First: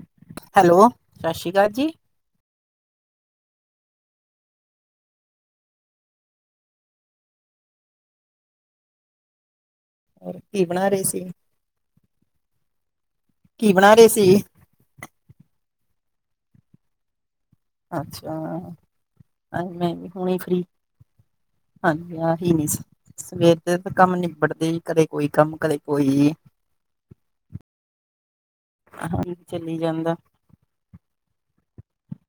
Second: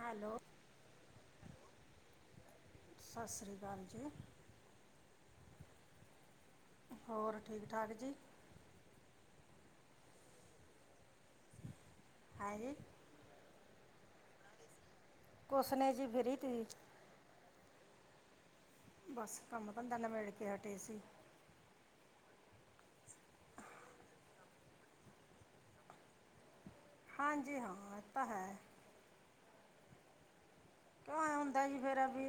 Hello. Hello, ਸਸ਼੍ਰੀ ਕਾਲ ਜੀ। ਸਸ੍ਰੀ ਕਾਲ ਜੀ। ਹੋਰ, ਠੀਕ-ਠਾਕ ਜੀ। ਹੋਰ ਕੀ ਬਨਾ ਰਏ ਸੀ? ਹਾਏ ਰੇ! ਕੀ ਬਨਾ ਰਏ ਸੀ? ਕੁਸ ਨਈ ਜੀ ਬ੍ਰੀ ਥੀ। ਅੱਛਾ। ਬਸ ਕੰਮ ਮੈਂ ਧੰਦਾ ਵੀ ਨਿਬੇੜ ਹੁਣੇ ਕੇ ਫ੍ਰੀ ਹਟੇ ਸੀ। ਹਾਂਜੀ, ਆਹੀ ਨਈ ਸੀ। ਸਵੇਰ ਦੇ ਤਾਂ ਕੰਮ ਨਿਬੜਦੇ ਈ, ਕਦੇ ਕੋਈ ਕੰਮ, ਕਦੇ ਕੋਈ। ਹਾਂਜੀ ਹਾਂ, ਏ ਤਾਂ ਹੈ। ਹਾਂਜੀ, ਚਲੀ ਜਾਂਦਾ। ਕਿਉਂ ਐਂ ਹੁੰਦਾ ਜੀ? ਫੇਰ ਵੀ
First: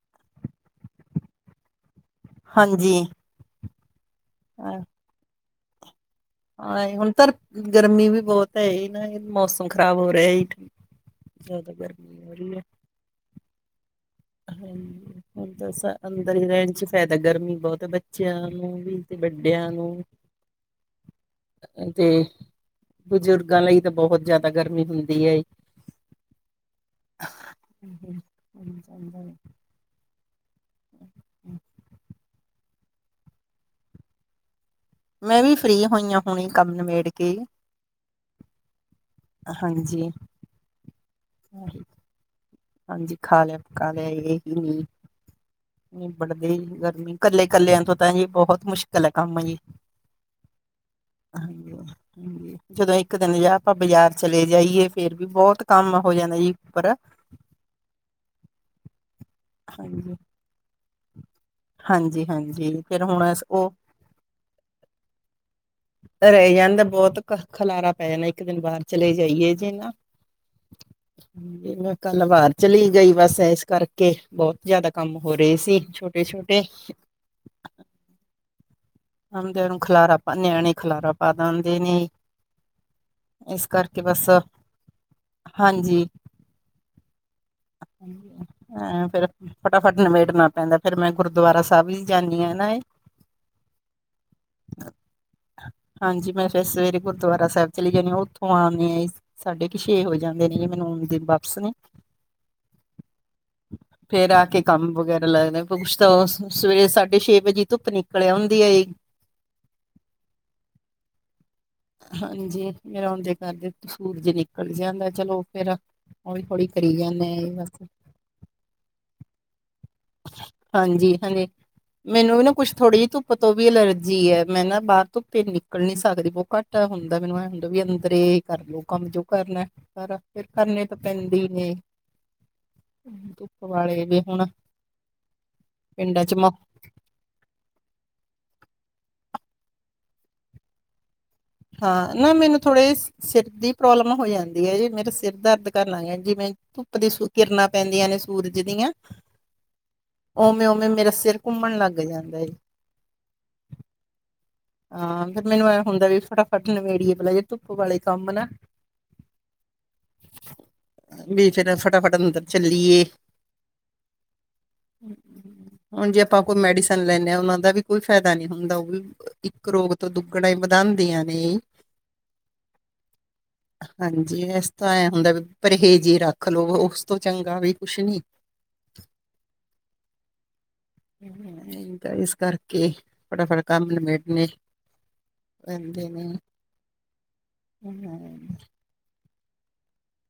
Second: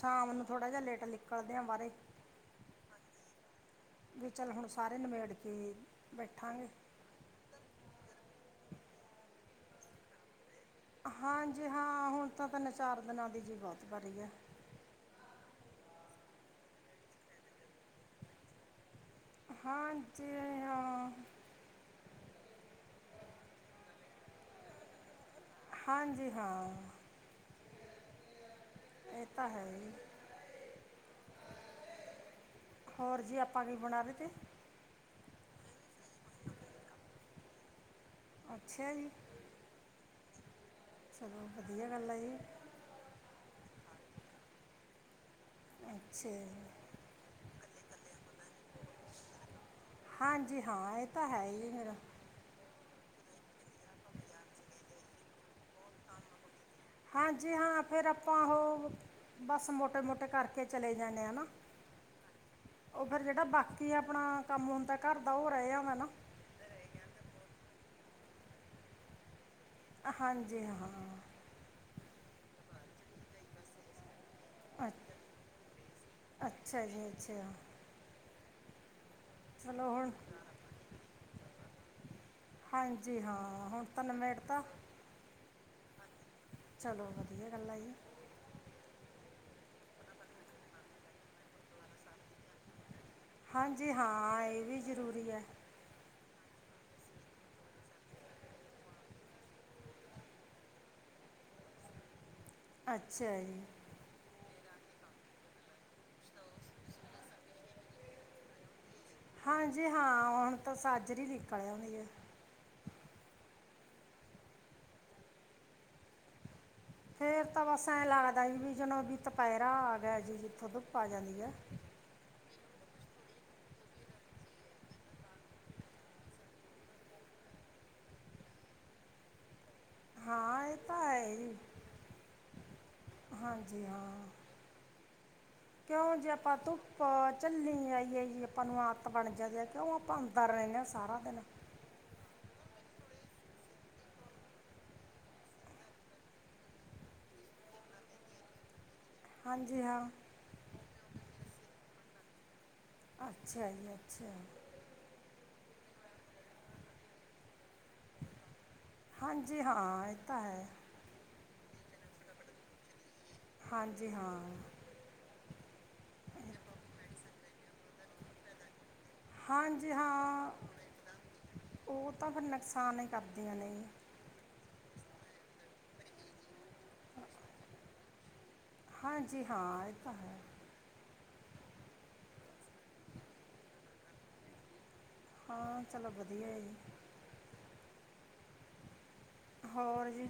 ਸ਼ਾਮ ਨੂੰ ਥੋੜਾ ਜੇਆ ਲੇਟ ਨਿਕਲਦੇ ਆ ਬਾਹਰੇ। ਹਾਂਜੀ। ਵੀ ਚੱਲ ਹੁਨ ਸਾਰੇ ਨਿਬੇੜ ਕੇ ਈ ਆਏ, ਹੁਨ ਤਰਫ ਗਰਮੀ ਵੀ ਬਹੁਤ ਹੈ ਈ ਨਾ, ਮੌਸਮ ਖ਼ਰਾਬ ਹੋ ਰੇਆ ਇਕ। ਹਾਂਜੀ, ਹਾਂ, ਹੁਨ ਤਾਂ ਤਿੰਨ-ਚਾਰ ਦਿਨਾਂ ਦੀ ਜੀ, ਬੋਤ ਭਾਰੀ ਐ। ਹਾਂਜੀ, ਹੁਨ ਤਾਂ ਸਾ ਅੰਦਰ ਈ ਰਹਿਣ 'ਚ ਫਾਇਦਾ, ਗਰਮੀ ਬੋਤ ਐ ਬਈ। ਬੱਚਿਆਂ ਨੂੰ ਵੀ ਤੇ ਵੱਡਿਆਂ ਨੂੰ ਹਾਂਜੀ ਹਾਂ 'ਤੇ, ਬਜ਼ੁਰਗਾਂ ਲਈ ਤਾਂ ਬਹੁਤ ਜਾਦਾ ਗਰਮੀ ਹੁੰਦੀ ਏ। ਹਾਂਜੀ, ਹਾਂ। ਆਹਾ, ਹੂੰ। [unintelligible] ਏਅ ਤਾਂ ਹੈ ਈ। ਹੋਰ ਜੀ, ਆਪਾਂ ਕੀ ਬਨਾ ਰੇ ਤੇ? ਮੈਂ ਵੀ ਫ੍ਰਰੀ ਹੋਈ ਆ ਹੁਨੇ, ਕੰਮ ਨਿਬੇੜ ਕੇ। ਅੱਛਾ ਜੀ ਹਾਂਜੀ ਚਲੋ ਵਧੀਆ ਗੱਲ ਏ ਇਹ ਹਾਂਜੀ ਖਾ ਲਿਆ ਪਕਾ ਲਿਆ ਇਹ ਹੀ ਨੀ ਅੱਛਾ ਜੀ ਵੜਦੇ ਗਰਮੀ ਇਕੱਲੇ ਕੱਲਿਆਂ ਤੋਂ ਤਾਂ ਜੀ ਬਹੁਤ ਮੁਸ਼ਕਿਲ ਹੈ ਕੰਮ ਜੀ ਜੀ ਹਾਂ ਇਹ ਤਾਂ ਹੈ ਈ ਹਾਂਜੀ ਫੇਰ ਜਦੋਂ ਇੱਕ ਦਿਨ ਜੇ ਆਪਾਂ ਬਾਜ਼ਾਰ ਚਲੇ ਜਾਈਏ ਫੇਰ ਵੀ ਬਹੁਤ ਕੰਮ ਹੋ ਜਾਂਦਾ ਜੀ ਉੱਪਰ ਹਾਂਜੀ ਹਾਂ ਫਿਰ ਆਪਾਂ ਉਹ ਬੱਸ ਮੋਟੇ ਹਾਂਜੀ ਮੋਟੇ ਕਰਕੇ ਚਲੇ ਜਾਂਨੇ ਆ ਨਾ ਹਾਂਜੀ ਹਾਂਜੀ ਉਹ ਫੇਰ ਹੁਣ ਜਿਹੜਾ ਉਹ ਬਾਕੀ ਆਪਣਾ ਕੰਮ ਹੁੰਦਾ ਘਰ ਦਾ ਉਹ ਰਹਿ ਜਾਂਦਾ ਨਾ ਰਹਿ ਜਾਂਦਾ ਬਹੁਤ ਖਲਾਰਾ ਪੈ ਜਾਣਾ ਇੱਕ ਦਿਨ ਬਾਹਰ ਚਲੇ ਜਾਈਏ ਹਾਂਜੀ ਹਾਂ ਹ ਮੈਂ ਕੱਲ ਬਾਹਰ ਚਲੀ ਗਈ ਬਸ ਇਸ ਕਰਕੇ ਬਹੁਤ ਜ਼ਿਆਦਾ ਅੱ ਕੰਮ ਹੋ ਰਹੇ ਸੀ ਛੋਟੇ ਛੋਟੇ ਅੱਛਾ ਜੀ ਅੱਛਾ ਆਉਂਦੇਆ ਨੂੰ ਚਲੋ ਹੁਣ ਖਲਾਰਾ ਪਾ ਨਿਆਣੇ ਖਲਾਰਾ ਪਾ ਦਿੰਦੇ ਨੇ ਹਾਂਜੀ ਇਸ ਹਾਂ ਹੁਣ ਕਰਕੇ ਤਾਂ ਬਸ ਨਬੇੜ ਤਾ ਹਾਂਜੀ ਚਲੋ ਵਧੀਆ ਗੱਲ ਆ ਜੀ ਏਂ ਫੇਰ ਫਟਾਫਟ ਨਿਬੇੜਨਾ ਪੈਂਦਾ ਫੇਰ ਮੈਂ ਗੁਰਦੁਆਰਾ ਸਾਹਿਬ ਤਾਂ ਵੀ ਜਾਨੀ ਆ ਨਾ ਇਹ ਹਾਂਜੀ ਹਾਂ ਇਹ ਵੀ ਜ਼ਰੂਰੀ ਹੈ ਹਾਂਜੀ ਮੈਂ ਫਿਰ ਸਵੇਰੇ ਗੁਰਦੁਆਰਾ ਸਾਹਿਬ ਚਲੀ ਜਾਂਨੀ ਆ ਉੱਥੋਂ ਆਨਿਸ ਸਾਡੇ ਕਿ ਛੇ ਹੋ ਜਾਂਦੇ ਨੇ ਜੀ ਮੈਨੂੰ ਆਂਦੇ ਨੂੰ ਵਾਪਸ ਨੂੰ ਅੱਛਾ ਜੀ ਫੇਰ ਆ ਕੇ ਕੰਮ ਵਗੈਰਾ ਲੱਗਦਾ ਪੁ ਕੁਛ ਤਾਂ ਸਵੇਰੇ ਸਾਢੇ ਛੇ ਵਜੇ ਧੁੱਪ ਨਿਕਲ ਆਉਦੀ ਹੈ ਜੀ ਹਾਂਜੀ ਹਾਂ ਹੁਣ ਤਾਂ ਸਾਜਰੀ ਹੀ ਨਿਕਲ ਆਉਂਦੀ ਹੈ ਹਾਂਜੀ ਫੇਰ ਆਉਂਦੇ ਕਰਦੇ ਨੂੰ ਸੂਰਜ ਨਿਕਲ ਜਾਂਦਾ ਚਲੋ ਫੇਰ ਹੌਲੀ ਹੌਲੀ ਕਰੀ ਜਾਂਦੇ ਆ ਫੇਰ ਜੀ ਤਾਂ ਬਸ ਬੱਸ ਐ ਲੱਗਦਾ ਜੀ ਵੀ ਚਲੋ ਦੁਪਹਿਰਾ ਆ ਗਿਆ ਜੀ ਜਿੱਥੋਂ ਧੁੱਪ ਆ ਹਾਂਜੀ ਜਾਂਦੀ ਹਾਂਜੀ ਹੈ ਮੈਨੂੰ ਵੀ ਨਾ ਕੁੱਛ ਥੋੜੀ ਜਿਹੀ ਧੁੱਪ ਤੋਂ ਵੀ ਅਲਰਜੀ ਹੈ ਮੈਂ ਨਾ ਬਾਹਰ ਧੁੱਪੇ ਨਿਕਲ ਨੀ ਸਕਦੀ ਬਹੁਤ ਘੱਟ ਘੱਟ ਹੁੰਦਾ ਮੈਨੂੰ ਐ ਹੁੰਦਾ ਵੀ ਅੰਦਰ ਕਰਲੋ ਕੰਮ ਜੋ ਕਰਨਾ ਪਰ ਫਿਰ ਹਾਂ ਇਹ ਕਰਨੇ ਤੇ ਤਾਂ ਹੈ ਪੈਂਦੇ ਹੀ ਜੀ ਨੇ ਧੁੱਪ ਹਾਂਜੀ ਵਾਲੇ ਹਾਂ ਵੀ ਹੁਣ ਕਿਉਂ ਪਿੰਡਾਂ ਜੇ ਚ ਮ ਆਪਾਂ ਧੁੱਪ ਝੱਲੀ ਨਹੀਂ ਹੈਗੀ ਜੀ ਆਪਾਂ ਨੂੰ ਆਦਤ ਬਣ ਜਾਦੇ ਕਿਉਂ ਆਪਾਂ ਅੰਦਰ ਰਹਿੰਦੇ ਹਾਂ ਸਾਰਾ ਦਿਨ ਹਾਂ ਨਾ ਮੈਨੂੰ ਥੋੜ੍ਹੇ ਸਿਰ ਦੀ ਪ੍ਰੋਬਲਮ ਹੋ ਜਾਂਦੀ ਹੈ ਜੇ ਮੇਰਾ ਸਿਰ ਦਰਦ ਕਰਨ ਲੱਗ ਜਾਂ ਜਿਵੇਂ ਧੁੱਪ ਦੀ ਕਿਰਨਾਂ ਪੈਂਦੀਆਂ ਨੇ ਸੂਰਜ ਦੀਆਂ ਹਾਂਜੀ ਹਾਂ ਉਵੇਂ ਉਵੇਂ ਮੇਰਾ ਸਿਰ ਘੁੰਮਣ ਲੱਗ ਜਾਂਦਾ ਏ ਜੀ ਅੱਛਾ ਜੀ ਅੱਛਾ ਹਾਂ ਫਿਰ ਮੈਨੂੰ ਇਹ ਹੁੰਦਾ ਫਟਾਫਟ ਨਵੇੜੀਏ ਪਹਿਲਾ ਜਿਹੇ ਧੁੱਪ ਵਾਲੇ ਕੰਮ ਨਾ ਹਾਂਜੀ ਹਾਂ ਇਹ ਤਾਂ ਹੈ ਵੀ ਚਲੋ ਫਟਾਫਟ ਅੰਦਰ ਚੱਲੀਏ ਹਾਂਜੀ ਹਾਂ ਹੁਣ ਜੇ ਆਪਾਂ ਕੋਈ ਮੈਡੀਸਨ ਲੈਂਦੇ ਹਾਂ ਉਹਨਾਂ ਦਾ ਵੀ ਕੋਈ ਫਾਇਦਾ ਨਹੀਂ ਹੁੰਦਾ ਉਹ ਵੀ ਇੱਕ ਹਾਂਜੀ ਰੋਗ ਤੋਂ ਦੁੱਗਣਾ ਹਾਂ ਹੀ ਵਧਾਉਂਦੀਆਂ ਨੇ ਉਹ ਤਾਂ ਫਿਰ ਨੁਕਸਾਨ ਹੀ ਕਰਦੀਆਂ ਨੇ ਜੀ। ਹਾਂਜੀ ਤਾਂ ਐਂ ਹੁੰਦਾ ਵੀ ਪਰਹੇਜ਼ ਹੀ ਰੱਖ ਲੋਓ, ਉਸ ਤੋਂ ਚੰਗਾ ਵੀ ਕੁਛ ਨੀ ਹਾਂਜੀ ਹਾਂ ਇਹ ਤਾਂ ਹੈ ਤਾਂ ਇਸ ਕਰਕੇ ਫਟਾਫਟ ਕੰਮ ਨ ਲਮੇਟ ਨੇ ਹਾਂ ਪੈਂਦੇ ਚਲੋ ਨੇ, ਵਧੀਆ ਜੀ ਏ ਤਾਂ ਹੈ ਹੋਰ ਜੀ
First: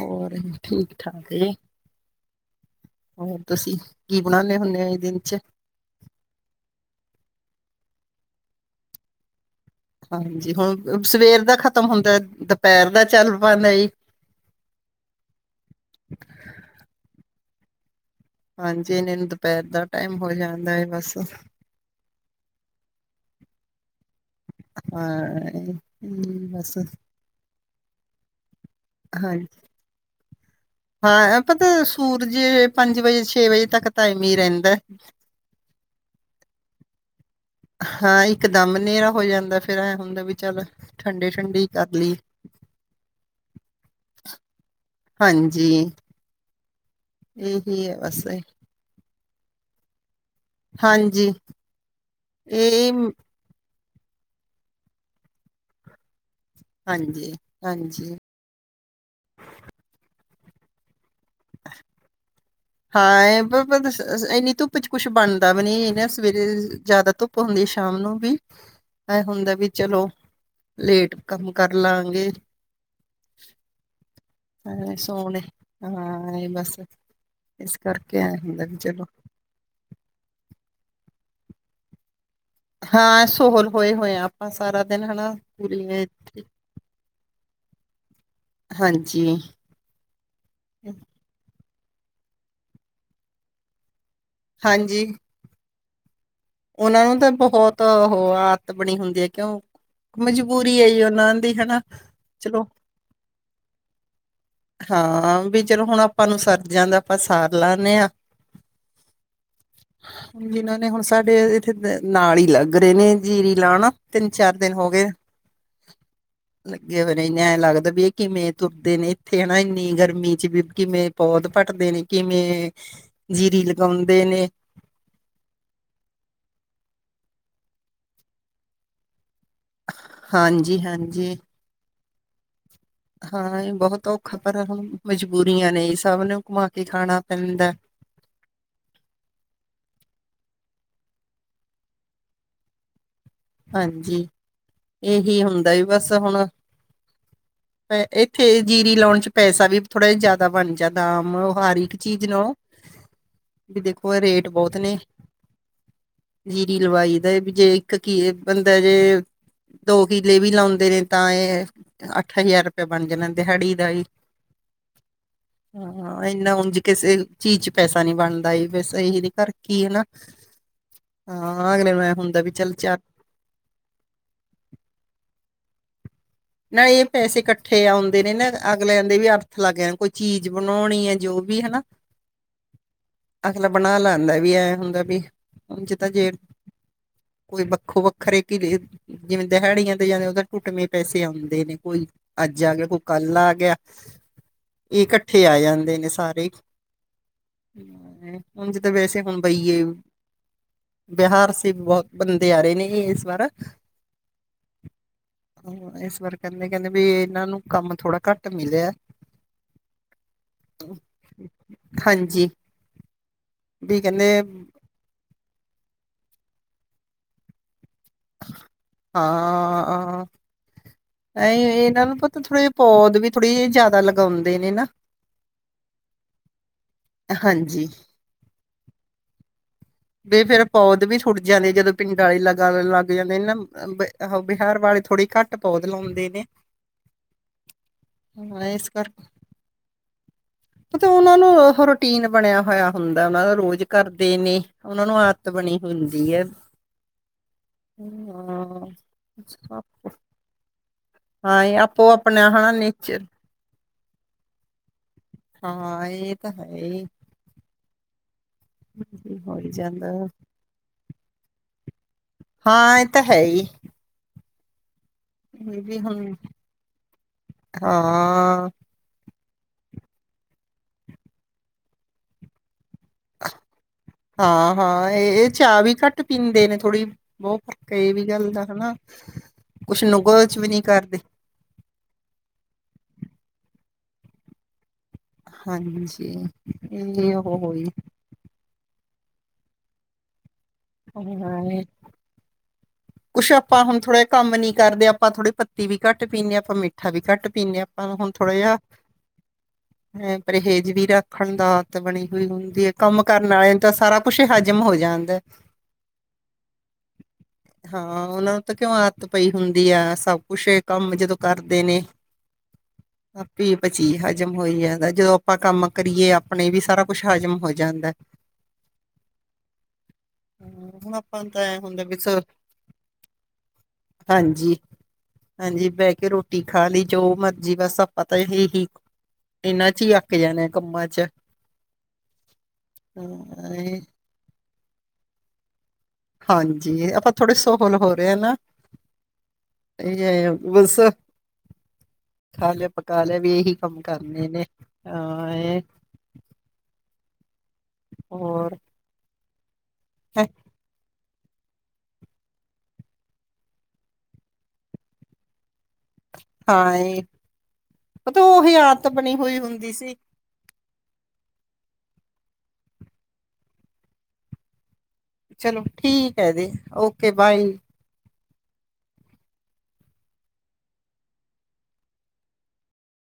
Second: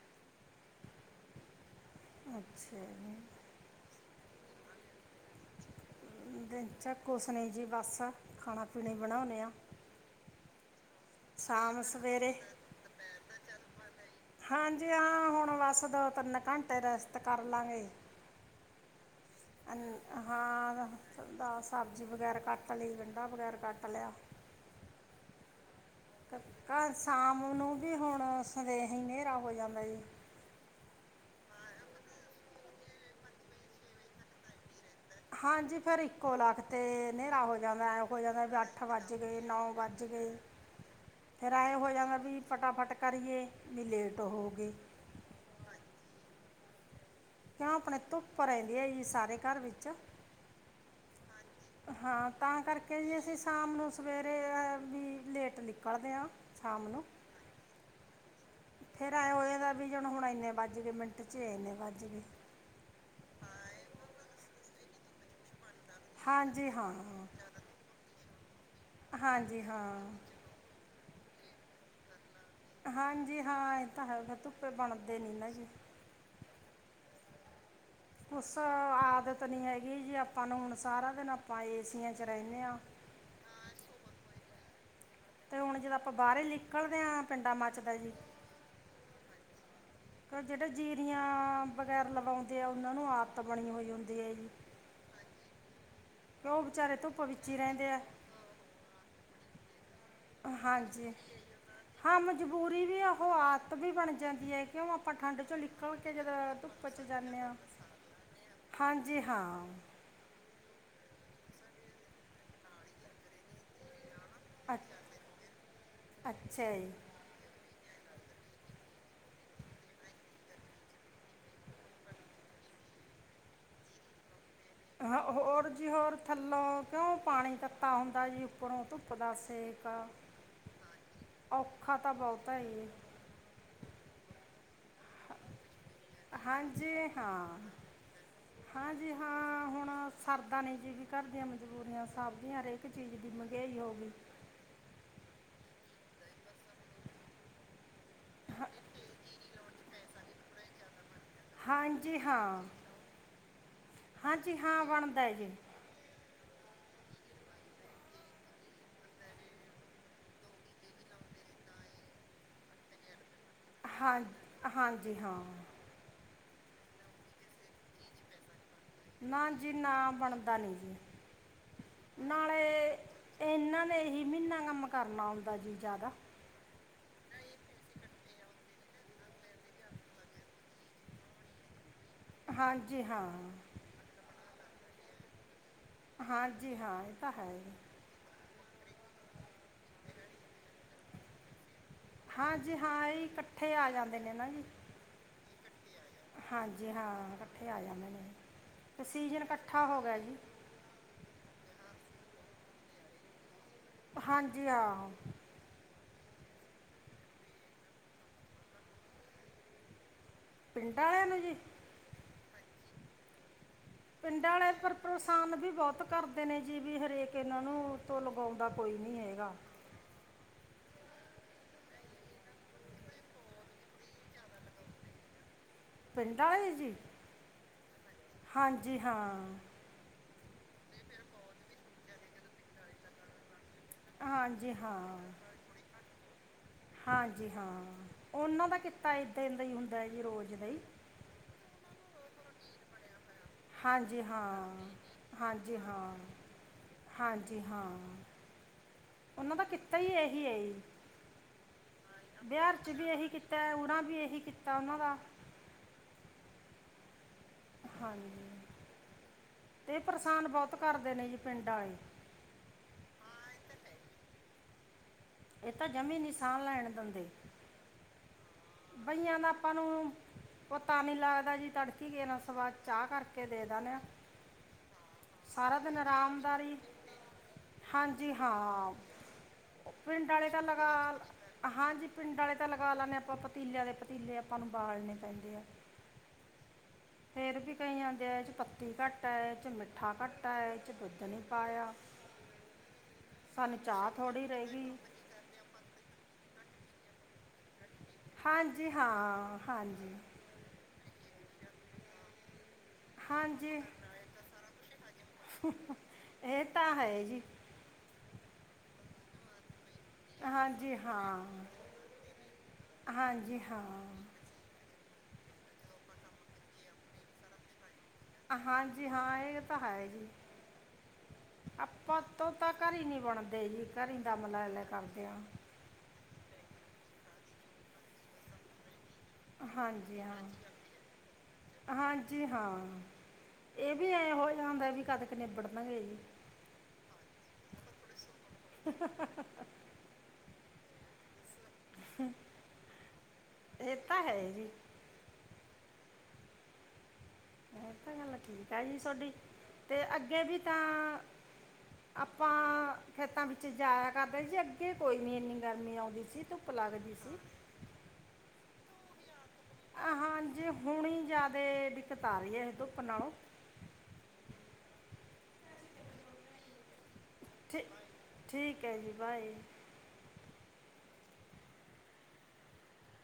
ਹੋਰ ਠੀਕ ਠਾਕ‌ ਏ ਅੱਛਾ ਹੋਰ ਤੁਸੀਂ ਕੀ ਬਣਾਉਨੇ ਹੁੰਨੇ ਹੋ ਇਨਦੇ ਚ ਦਿਨ ਚ ਕੁਛ‌ ਨਹੀਂ ਜੀ ਬਸ, ਖਾਣਾ ਖੁਣਾ ਈ ਬਣਾਉਣੇ ਆਂ ਹਾਂਜੀ ਹੁਣ ਸਵੇਰ ਦਾ ਖਤਮ ਹੁੰਦਾ ਸਵੇਰੇ ਦੁਪਹਿਰ ਦਾ ਚੱਲ ਪਾਉਂਦਾ ਹਾਂਜੀ ਹਾਂ, ਹੁਣ ਬਸ ਦੋ ਤਿੰਨ ਘੰਟੇ ਰੈਸਟ ਕਰ ਲਾਂਗੇ ਹਾਂਜੀੇ ਨੀਂਦ ਹਾਂ ਦਾ ਸਬਜ਼ੀ ਵਗੈਰਾ ਕੱਟ ਲਈ ਗੰਢਾ ਵਗੈਰਾ ਕੱਟ ਲਿਆ ਹਾਂ ਹਾਂ ਸ਼ਾਮ ਨੂੰ ਵੀ ਹੁਣ ਸੁਦੇਹੇ ਹਨੇਰਾ ਹਾਂਜੀ ਹੋ ਜਾਂਦਾ ਜੀ ਹਾਂ ਪਤਾ ਸੂਰਜ ਪੰਜ ਵਜੇ ਛੇ ਵਜੇ ਤੱਕ ਤਾਂ ਐਵੇਂ ਹੀ ਰਹਿੰਦਾ ਹਾਂਜੀ ਫਿਰ ਇੱਕੋ ਲੱਗ ਤੇ ਹਨੇਰਾ ਹੋ‌ ਜਾਂਦਾਏ ਹੋ ਹਾਂ ਜਾਂਦਾ ਵੀ ਇੱਕਦਮ ਅੱਠ ਹਨੇਰਾ ਵੱਜ ਹੋ ਗਏ ਜਾਂਦਾ ਨੌ ਫਿਰ ਐ ਵੱਜ ਹੁੰਦਾ ਗਏ, ਵੀ ਚੱਲ ਠੰਡੇ ਫੇਰ ਠੰਡੀ ਐਂ ਕਰ ਹੋ ਲਈ ਜਾਂਦਾ ਵੀ ਫਟਾਫਟ ਕਰੀਏ ਵੀ ਲੇਟ ਹੋ ਗਏ ਹਾਂਜੀ ਕਿਉਂ ਇਹੀ ਹੈ ਆਪਣੇ ਬਸ ਧੁੱਪ ਰਹਿੰਦੀ ਹੈ ਜੀ, ਸਾਰੇ ਘਰ ਵਿੱਚ ਹਾਂਜੀ ਹਾਂ, ਤਾਂ ਇਹ ਕਰਕੇ ਜੇ ਅਸੀਂ ਸ਼ਾਮ ਨੂੰ ਸਵੇਰੇ ਵੀ ਲੇਟ ਨਿਕਲਦੇ ਆਂ, ਹਾਂ ਨੂੰ ਹਾਂਜੀ ਹਾਂਜੀ ਫਿਰ ਐ ਹੋ ਜਾਂਦਾ ਵੀ ਹੁਣ ਇੰਨੇ ਵੱਜ ਗਏ ਮਿੰਟ ਚ ਇੰਨੇ ਵੱਜ ਗਏ ਹਾਂ ਇੰਨੀ ਧੁੱਪ ਚ ਕੁੱਛ ਬਣਦਾ ਵੀ ਨੀ ਇਹ ਸਵੇਰੇ, ਹਾਂਜੀ ਹਾਂ ਜ਼ਿਆਦਾ ਧੁੱਪ ਹੁੰਣੀ, ਸ਼ਾਮ ਨੂੰ ਵੀ ਇਹ ਹੁੰਦਾ ਹਾਂਜੀ ਵੀ ਚਲੋ, ਹਾਂ ਲੇਟ ਕੰਮ ਕਰ ਲਾਂਗੇ ਹਾਂਜੀ ਹਾਂ ਇਹ ਤਾਂ ਹੈ, ਫਿਰ ਧੁੱਪੇ ਐਵੇਂ ਬਣਦੇ ਨੀ ਸੋਹਣੇ ਨਾ ਜੀ ਹਾਂ ਬਸ ਇਸ ਕਰਕੇ ਆ ਹੁੰਦਾ ਵੀ ਚਲੋ ਨ ਹੈਗੀ ਜੀ ਆਪਾਂ ਨੂੰ, ਹੁਣ ਸਾਰਾ ਦਿਨ ਆਪਾਂ ਏਸੀਆਂ ਚ ਰਹਿੰਨੇ ਆਂ ਹਾਂ ਸੋਹਲ ਹੋਏ ਹੋਏ ਹ ਆਪਾਂ ਸਾਰਾ ਦਿਨ ਹੈਨਾ ਤੇ ਹੁਣ ਜਦ ਆਪਾਂ ਬਾਹਰ ਨਿਕਲਦੇ ਹਾਂ, ਪਿੰਡਾਂ ਮਚਦਾ ਜੀ ਹਾਂਜੀ ਜਿਹੜੇ ਜੀਰੀਆਂ ਵਗੈਰਾ ਲਵਾਉਂਦੇ ਆ, ਉਹਨਾਂ ਨੂੰ ਆਦਤ ਬਣੀ ਹੋਈ ਹੁੰਦੀ ਹੈ ਜੀ ਹਾਂਜੀ ਕਿ ਉਹ ਵਿਚਾਰੇ ਉਹਨਾਂ ਨੂੰ ਧੁੱਪ ਤਾਂ ਵਿੱਚ ਹੀ ਬਹੁਤ ਰਹਿੰਦੇ ਆ ਉਹ ਆਦਤ ਬਣੀ ਹੁੰਦੀ ਹੈ ਕਿਉਂ ਮਜਬੂਰੀ ਹੈ ਜੀ ਹਾਂਜੀ, ਉਹਨਾਂ ਦੀ ਹਨਾ ਹਾਂ ਚਲੋ ਮਜਬੂਰੀ ਵੀ ਐ, ਉਹ ਆਦਤ ਵੀ ਬਣ ਜਾਂਦੀ ਹੈ ਕਿਉਂ ਆਪਾਂ ਠੰਡ ਹਾਂ ਚੋਂ ਵੀ ਚਲੋ ਨਿਕਲ ਹੁਣ ਕੇ ਆਪਾਂ ਨੂੰ ਜਦੋਂ ਸਰ ਧੁੱਪ ਜਾਂਦਾ ਚ ਆਪਾਂ ਜਾਂਨੇ ਸਾਰ ਆਂ ਲਾਨੇ ਆ ਹਾਂਜੀ ਹਾਂ ਹ ਜਿਨਾਂ ਨੇ ਹੁਣ ਸਾਡੇ ਇੱਥੇ ਨਾਲ ਹੀ ਲੱਗ ਰਹੇ ਨੇ ਜੀਰੀ ਲਾਣਾ, ਤਿੰਨ ਚਾਰ ਦਿਨ ਹੋ ਅੱ- ਗਏ ਅੱਛਾ ਜੀ ਲੱਗੇ ਹੋਏ ਐਂ ਲੱਗਦਾ ਵੀ ਇਹ ਕਿਵੇਂ ਤੁਰਦੇ ਨੇ, ਇੱਥੇ ਹੈਨਾ ਇੰਨੀ ਗਰਮੀ ਚ ਵੀ ਕਿਵੇਂ ਪੌਦ ਭਟਦੇ ਨੇਂ, ਕਿਵੇਂ ਜੀਰੀ ਲਗਾਉਂਦੇ ਨੇ। ਹ ਹੋਰ ਜੀ ਹੋਰ ਥੱਲੋਂ ਕਿਉਂ ਪਾਣੀ ਕੱਤਾ ਹੁੰਦਾ ਜੀ, ਉੱਪਰੋਂ ਧੁੱਪ ਦਾ ਸੇਕ। ਖਾ ਹਾਂਜੀ ਹਾਂਜੀ ਔਖਾ ਤਾਂ ਬੋਤਾ ਈ ਏ। ਹਾਂ, ਏ ਬਹੁਤ ਔਖਾ ਪਰ ਹੁਣ ਮਜਬੂਰੀਆਂ ਨੇ ਸਭ ਨੂੰ ਘਮਾ ਕੇ ਹਾਂਜੀ ਖਾਣਾ ਹਾਂ ਪੈਂਦਾ। ਹਾਂਜੀ ਹਾਂ, ਹੁਣ ਸਰਦਾ ਨਈ ਜੀ ਵੀ ਘਰ ਦੀਆਂ ਮਜਬੂਰੀਆਂ, ਸਬਜ਼ੀਆਂ ਹਰੇਕ ਚੀਜ਼ ਦੀ ਮ ਹਾਂਜੀ ਏਹੀ ਹੁੰਦਾ ਵੀ ਬਸ ਹੁਣ ਇੱਥੇ ਜੀਰੀ ਲਾਉਣ ਚ ਪੈਸਾ ਵੀ ਥੋੜ੍ਹਾ ਜਿਆ ਜਿਆਦਾ ਬਣ ਜਾ ਦਾਮ ਹਰ ਇੱਕ ਹਾਂਜੀ ਚੀਜ਼ ਨੂੰ ਹਾਂ ਵੀ ਦੇਖੋ ਏ ਰੇਟ ਹਾਂਜੀ ਬੋਤ ਹਾਂ ਨੇ, ਬਣਦਾ ਹੈ ਜੀ ਜੀਰੀ ਲਵਾਈ ਦਾ ਵੀ ਜੇ ਇੱਕ ਕੀ ਏ ਬੰਦਾ ਜੇ ਦੋ ਕਿਲੇ ਵੀ ਲਾਉਂਦੇ ਨੇ ਤਾਂ ਏ ਅੱਠ ਹਜ਼ਾਰ ਰਪਿਆ ਬਣ ਜਾਣਾ ਦਿਹਾੜੀ ਦਾ ਹੀ ਹਾਂ, ਹਾਂਜੀ ਹਾਂ। ਹਾਂ, ਇੰਨਾ ਉਂਝ ਕਿਸੇ ਚੀਜ਼ ਚ ਪੈਸਾ ਨੀਂ ਬਣਦਾ ਜੀ। ਬਸ ਇਹੀ ਦੀ ਕਰ ਨਾ ਜੀ ਕੀ ਹਨਾਂ! ਨਾ ਬਣਦਾ ਨਹੀਂ ਜੀ ਹਾਂ, ਅਗਲੇ ਨੂੰ ਏਂ ਹੁੰਦਾ ਵੀ ਚੱਲ ਚਾ ਇਨ੍ਹਾਂ ਨੇ ਏਹੀ ਮੀਨਾਂ ਕੰਮ ਕਰਨਾ ਹੁੰਦਾ ਜੀ ਜ਼ਿਆਦਾ। ਨਾ ਏ ਪੈਸੇ ਕੱਠੇ ਆਉਂਦੇ ਨੇ ਨਾਂ, ਅਗਲੇ ਆਂਦੇ ਵੀ ਅਰਥ ਲੱਗ ਜਾ ਕੋਈ ਚੀਜ਼ ਬਣਾਉਣੀ ਏ ਜੋ ਵੀ, ਹਨਾਂ। ਹਾਂਜੀ ਹਾਂ। ਬਣਾ ਲੈਂਦਾ ਵੀ ਐਂ ਹੁੰਦਾ ਵੀ, ਜਿਦਾਂ ਜੇ, ਹਾਂਜੀ ਹਾਂ ਇਹ ਤਾਂ ਹੈ ਕੋਈ ਜੀ। ਵੱਖੋ-ਵੱਖ ਖਰੇਕੀ ਲੀ, ਜਿਵੇਂ ਦਿਹਾੜੀਆਂ ਤੇ ਜਾਂਦੇ ਓ ਤਾਂ ਟੁੱਟਮੇਂ ਪੈ ਜ ਆਉਂਦੇ ਨੀਂ ਕੋਈ ਅੱਜ ਆ ਹਾਂਜੀ ਗਿਆ, ਕੋਈ ਹਾਂ ਇਹ ਕਲ ਆ ਇਕੱਠੇ ਗਿਆ। ਜਾਂਦੇ ਨੇ ਨਾ ਜੀ ਇਕੱਠੇ ਆ ਜਾਂਦੇ ਨੇ ਸਾਰ ਵੇਖ, ਹਾਂਜੀ ਹਾਂ ਇਕੱਠੇ ਆ ਜਾਂਦੇ ਨੇ ਉਂਝ ਤੇ ਵੈਸੇ ਸੀਜ਼ਨ ਹੁੰਦਾ ਈ ਏ। ਇਕੱਠਾ ਹੋ ਗਿਆ ਜੀ ਬਿਹਾਰ ਸੇ ਵ ਬੋਤ ਬੰਦੇ ਆ ਰਹੇ ਨੇਂ ਇਸ ਵਾਰ ਹਾਂਜੀ ਹਾ। ਹਂ। ਇਸ ਵਾਰ ਕੈਂਦੇ, ਕੈਂਦੇ ਵੀ ਇਨ੍ਹਾਂ ਨੂੰ ਕੰਮ ਥੋੜਾ ਘੱਟ ਮਿਲਿਆ। ਪਿੰਡਾਂ ਆਲਿਆਂ ਨੂੰ ਜੀ। ਹਾਂਜੀ। ਵੀ ਕਹਿੰਦੇ ਪਿੰਡਾਂ ਆਲੇ ਪਰ ਪ੍ਰਸ਼ਾਨ ਵੀ ਬੋਤ ਕਰਦੇ ਨੇ ਜੀ ਵੀ ਹਰੇਕ ਇਨ੍ਹਾਂ ਨੂੰ। ਤੋਂ ਲਗਾਉਂਦਾ ਕੋਈ ਨੀਂ ਹੈਗਾ। ਆਂ। ਐ ਇਨ੍ਹਾਂ ਨੂੰ ਪਤਾ ਥੋੜ੍ਹੇ ਪੌਦ ਵੀ ਥੋੜ੍ਹੀ ਜੀ ਜ਼ਿਆਦਾ ਲਗਾਉਂਦੇ ਨੇ ਨਾ। ਪਿੰਡ ਆਲੇ ਜੀ। ਹਾਂਜੀ। ਹਾਂਜੀ ਹਾਂ। ਵੀ ਫੇਰ ਪੌਦ ਵੀ ਫੁੱਟ ਜਾਂਦੇ ਜਦੋਂ ਪਿੰਡਾਂ ਆਲੇ ਲਗਾ ਣੇ ਲੱਗ ਜਾਂਦੇ ਨਾਂ। ਅ ਬ ਆਹੋ ਹਾਂਜੀ ਬਿਹਾਰ ਵਾਲੇ ਥੋੜੇ ਹਾਂ ਘੱਟ ਪੌਧ ਲਾਉਂਦੇ ਨੇ। ਹਾਂਜੀ ਹਾਂ। ਓਨਾਂ ਹਾਂ, ਦਾ ਇਸ ਕਿੱਤਾ ਏਦਾਂ ਇੱਦਾਂ ਈ ਹੁੰਦਾ ਜੀ ਰੋਜ਼ ਦਾ ਈ। ਤੇ ਓਨਾਂ ਨੂੰ ਓਹ ਰੂਟੀਨ ਬਣਿਆ ਹੋਇਆ ਹੁੰਦਾ ਓਨਾਂ ਦਾ। ਰੋਜ਼ ਹਾਂਜੀ ਕਰਦੇ ਨੇ, ਹਾਂ ਉਹਨਾਂ ਨੂੰ ਆਦਤ ਹਾਂਜੀ ਬਣੀ ਹਾਂ ਹੁੰਦੀ ਐ। ਹਾਂਜੀ ਹਾਂ। ਓਨਾਂ ਦਾ ਕਿੱਤਾ ਐਹੀ ਐ ਈ। ਹਾਂ ਏ ਆਪੋ-ਆਪਣਾ ਹਾਂ ਵੀ ਨਿੱਚ ਇਹੀ ਕੀਤਾ ਓਨਾਂ ਵੀ ਏਹੀ ਕੀਤਾ ਓਨਾਂ ਦਾ। ਹਾਂ ਏ ਤਾਂ ਹੈ ਈ ਐ। ਹਾਂਜੀ ਹੋਈ ਤੇ ਏ ਜਾਂਦਾ ਪਰਸਾਨ ਬਹੁਤ ਕਰਦੇ ਨੇ ਜੀ ਪਿੰਡ ਆਲ਼ੇ ਹਾਂ ਇਹ ਤਾਂ ਹੈਂ ਈ ਇਹ ਤਾਂ ਵੀ ਜਮੀ ਹੁਣ ਨੀ ਸਾਹ ਲੈਣ ਦਿੰਦੇਂ। ਹਾਂ। ਕਈਆਂ ਦਾ ਆਪਾਂ ਨੂੰ ਪਤਾ ਨੀ ਲੱਗਦਾ ਜੀ, ਤੜਕੇ ਕੇਨਾ ਸਵਾਦ ਚਾਹ ਕਰ ਕੇ ਦੇ ਦੇਨੇ ਆ। ਹਾਂ- ਹਾਂ ਏ ਇਹ ਚਾਹ ਵੀ ਘੱਟ ਪੀਂਦੇ ਨੇ ਆਰਾਮਦਾਰੀ ਥੋੜੀ, ਬਹੁਤ ਫਰਕ ਏ ਵੀ ਹਾਂਜੀ ਗੱਲ ਦਾ ਹਾਂ ਹਨਾ ਕੁਛ ਪਿੰਡ ਆਲੇ ਨੁਗਚ ਤਾ ਵੀ ਨਹੀਂ ਲਗਾਲ ਕਰਦੇ ਹਾਂਜੀ ਪਿੰਡ ਆਲੇ ਤਾਂ ਲਗਾ ਲੇਨੇ ਆ, ਆਪਾਂ ਪਤੀਲਿਆਂ ਦੇ ਪਤੀਲੇ ਆਪਾਂ ਨੂੰ ਬਾਲਣੇ ਪੈਂਦੇ ਆ, ਹਾਂਜੀ ਇਹ ਉਹ ਫੇਰ ਵੀ ਹੋਈ ਕਈਆਂ ਇਹਦੇ ਚ ਪੱਤੀ ਘੱਟ ਐ, ਇਹਦੇ 'ਚ ਮਿੱਠਾ ਘੱਟ ਐ ਇਹਦੇ 'ਚ ਦੁੱਧ ਨੀ ਪਾਇਆ। ਕੁੱਛ ਸਾਨੂੰ ਆਪਾਂ ਹੁਣ ਚਾਹ ਥੋੜਾਂ ਥੋੜੀ ਕੰਮ ਰਹਿ ਨੀਂ ਗਈ ਕਰਦੇ, ਆਪਾਂ ਥੋੜੀ ਪੱਤੀ ਵੀ ਘੱਟ ਪੀਂਨੇ ਆ, ਆਪਾਂ ਮਿੱਠਾ ਵੀ ਘੱਟ ਪੀਂਨੇ ਆ। ਹਾਂਜੀ ਹਾਂ ਹਾਂਜੀ। ਹੈ ਪਰਹੇਜ ਵੀ ਰੱਖਣ ਦਾ ਆਤ ਬਣੀ ਹੋਈ ਹੁੰਦੀ ਏਂ, ਕੰਮ ਕਰਨ ਵਾਲੇ ਨੂੰ ਹਾਂਜੀ ਤਾਂ ਸਾਰਾ ਕੁੱਛ ਹਜ਼ਮ ਹੋ ਜਾਂਦਾ। ਇਹ ਤਾਂ ਹੈ ਜੀ। ਹਾਂ ਉਹਨਾਂ ਨੂੰ ਤਾਂ ਕਿਉਂ ਆਤ ਪਈ ਹੁੰਦੀ ਆ ਸਭ ਕੁੱਛ ਏਂ ਹਾਂਜੀ ਕੰਮ ਜਦੋਂ ਹਾਂ ਕਰਦੇ ਨੇ, ਹਾਂਜੀ ਆਪੀ ਹਾਂ ਭਚੀ ਹ ਹਜ਼ਮ ਹੋਈ ਜਾਂਦਾ, ਜਦੋਂ ਆਪਾਂ ਕੰਮ ਕਰੀਏ ਆਪਣੇ ਵੀ ਸਾਰਾ ਕੁੱਛ ਹਜ਼ਮ ਹੋ ਜਾਂਦਾ। ਹਾਂਜੀ ਹਾਂ ਇਹ ਤਾਂ ਹੈ ਜੀ ਹਮ, ਹੁਣ ਆਪਾਂ ਨੂੰ ਤਾਂ ਐ ਹੁੰਦਾ ਵੀ ਆਪਾਂ ਸ- ਤੋਂ ਤਾ ਘਰੇ ਹੀ ਨੀ ਬਣਦੇ ਜੀ, ਘਰ ਈ ਦਮ ਲੈ- ਹਾਂਜੀ ਲੈ ਕਰਦੇ ਆ। ਹਾਂਜੀ ਬਹਿ ਕੇ ਰੋਟੀ ਖਾ ਲਈ, ਜੋ ਮਰਜ਼ੀ ਬਸ ਆਪਾਂ ਤਾਂ ਇਹੀ ਇਹਨਾਂ ਚ ਹੀ ਹਾਂਜੀ ਅੱਕ ਹਾਂ ਜਾਣੇ ਕੰਮਾਂ ਚ ਹਾਂਜੀ ਹਾਂ ਹਾਂ, ਏ ਇਹ- ਵੀ ਐ ਹੋ ਜਾਦਾ ਵੀ ਕਦ ਕ ਨਿਬੜਨਾ ਏ ਜੀ। ਹਾਂਜੀ ਆਪਾਂ ਥੋੜੇ ਸੋਹਲ ਹੋ ਰਹੇ ਆ ਨਾ, ਇਹੀ ਆ ਬਸ ਖਾਲਿਆ ਪਕਾ ਲਿਆ ਵੀ ਇਹੀ ਇਹ ਕੰਮ ਤਾਂ ਹੈ ਕਰਨੇ ਜੀ ਨੇ ਅ ਏ ਇਹ ਤਾਂ ਗੱਲ ਠੀਕ ਹੋਰ ਆ ਜੀ ਸੁਹਾਡੀ, ਤੇ ਅੱਗੇ ਵੀ ਤਾਂ ਆਪਾਂ ਖੇਤਾਂ ਵਿੱਚ ਜਾਇਆ ਕਰਦੇ ਜੀ, ਅੱਗੇ ਕੋਈ ਵੀ ਇੰਨੀ ਗਰਮੀ ਆਉਂਦੀ ਸੀ ਧੁੱਪ ਹਾਂ ਲੱਗਦੀ ਏਂ, ਸੀ ਅ, ਪਤਾ ਉਹੀ ਆਤ ਬਣੀ ਹੋਈ ਹੁੰਦੀ ਸੀ। ਜੀ ਹੁਣ ਈ ਜ਼ਿਆਦੇ ਦਿੱਕਤ ਆ ਰਹੀ ਐ ਇਹ ਧੁੱਪ ਨਾਲੋਂ ਚਲੋ ਠੀਕ ਹੈ ਜੀ ਓਕੇ ਬਾਏ। ਤੇ ਠੀਕ ਹੈ ਜੀ ਬਾਏ।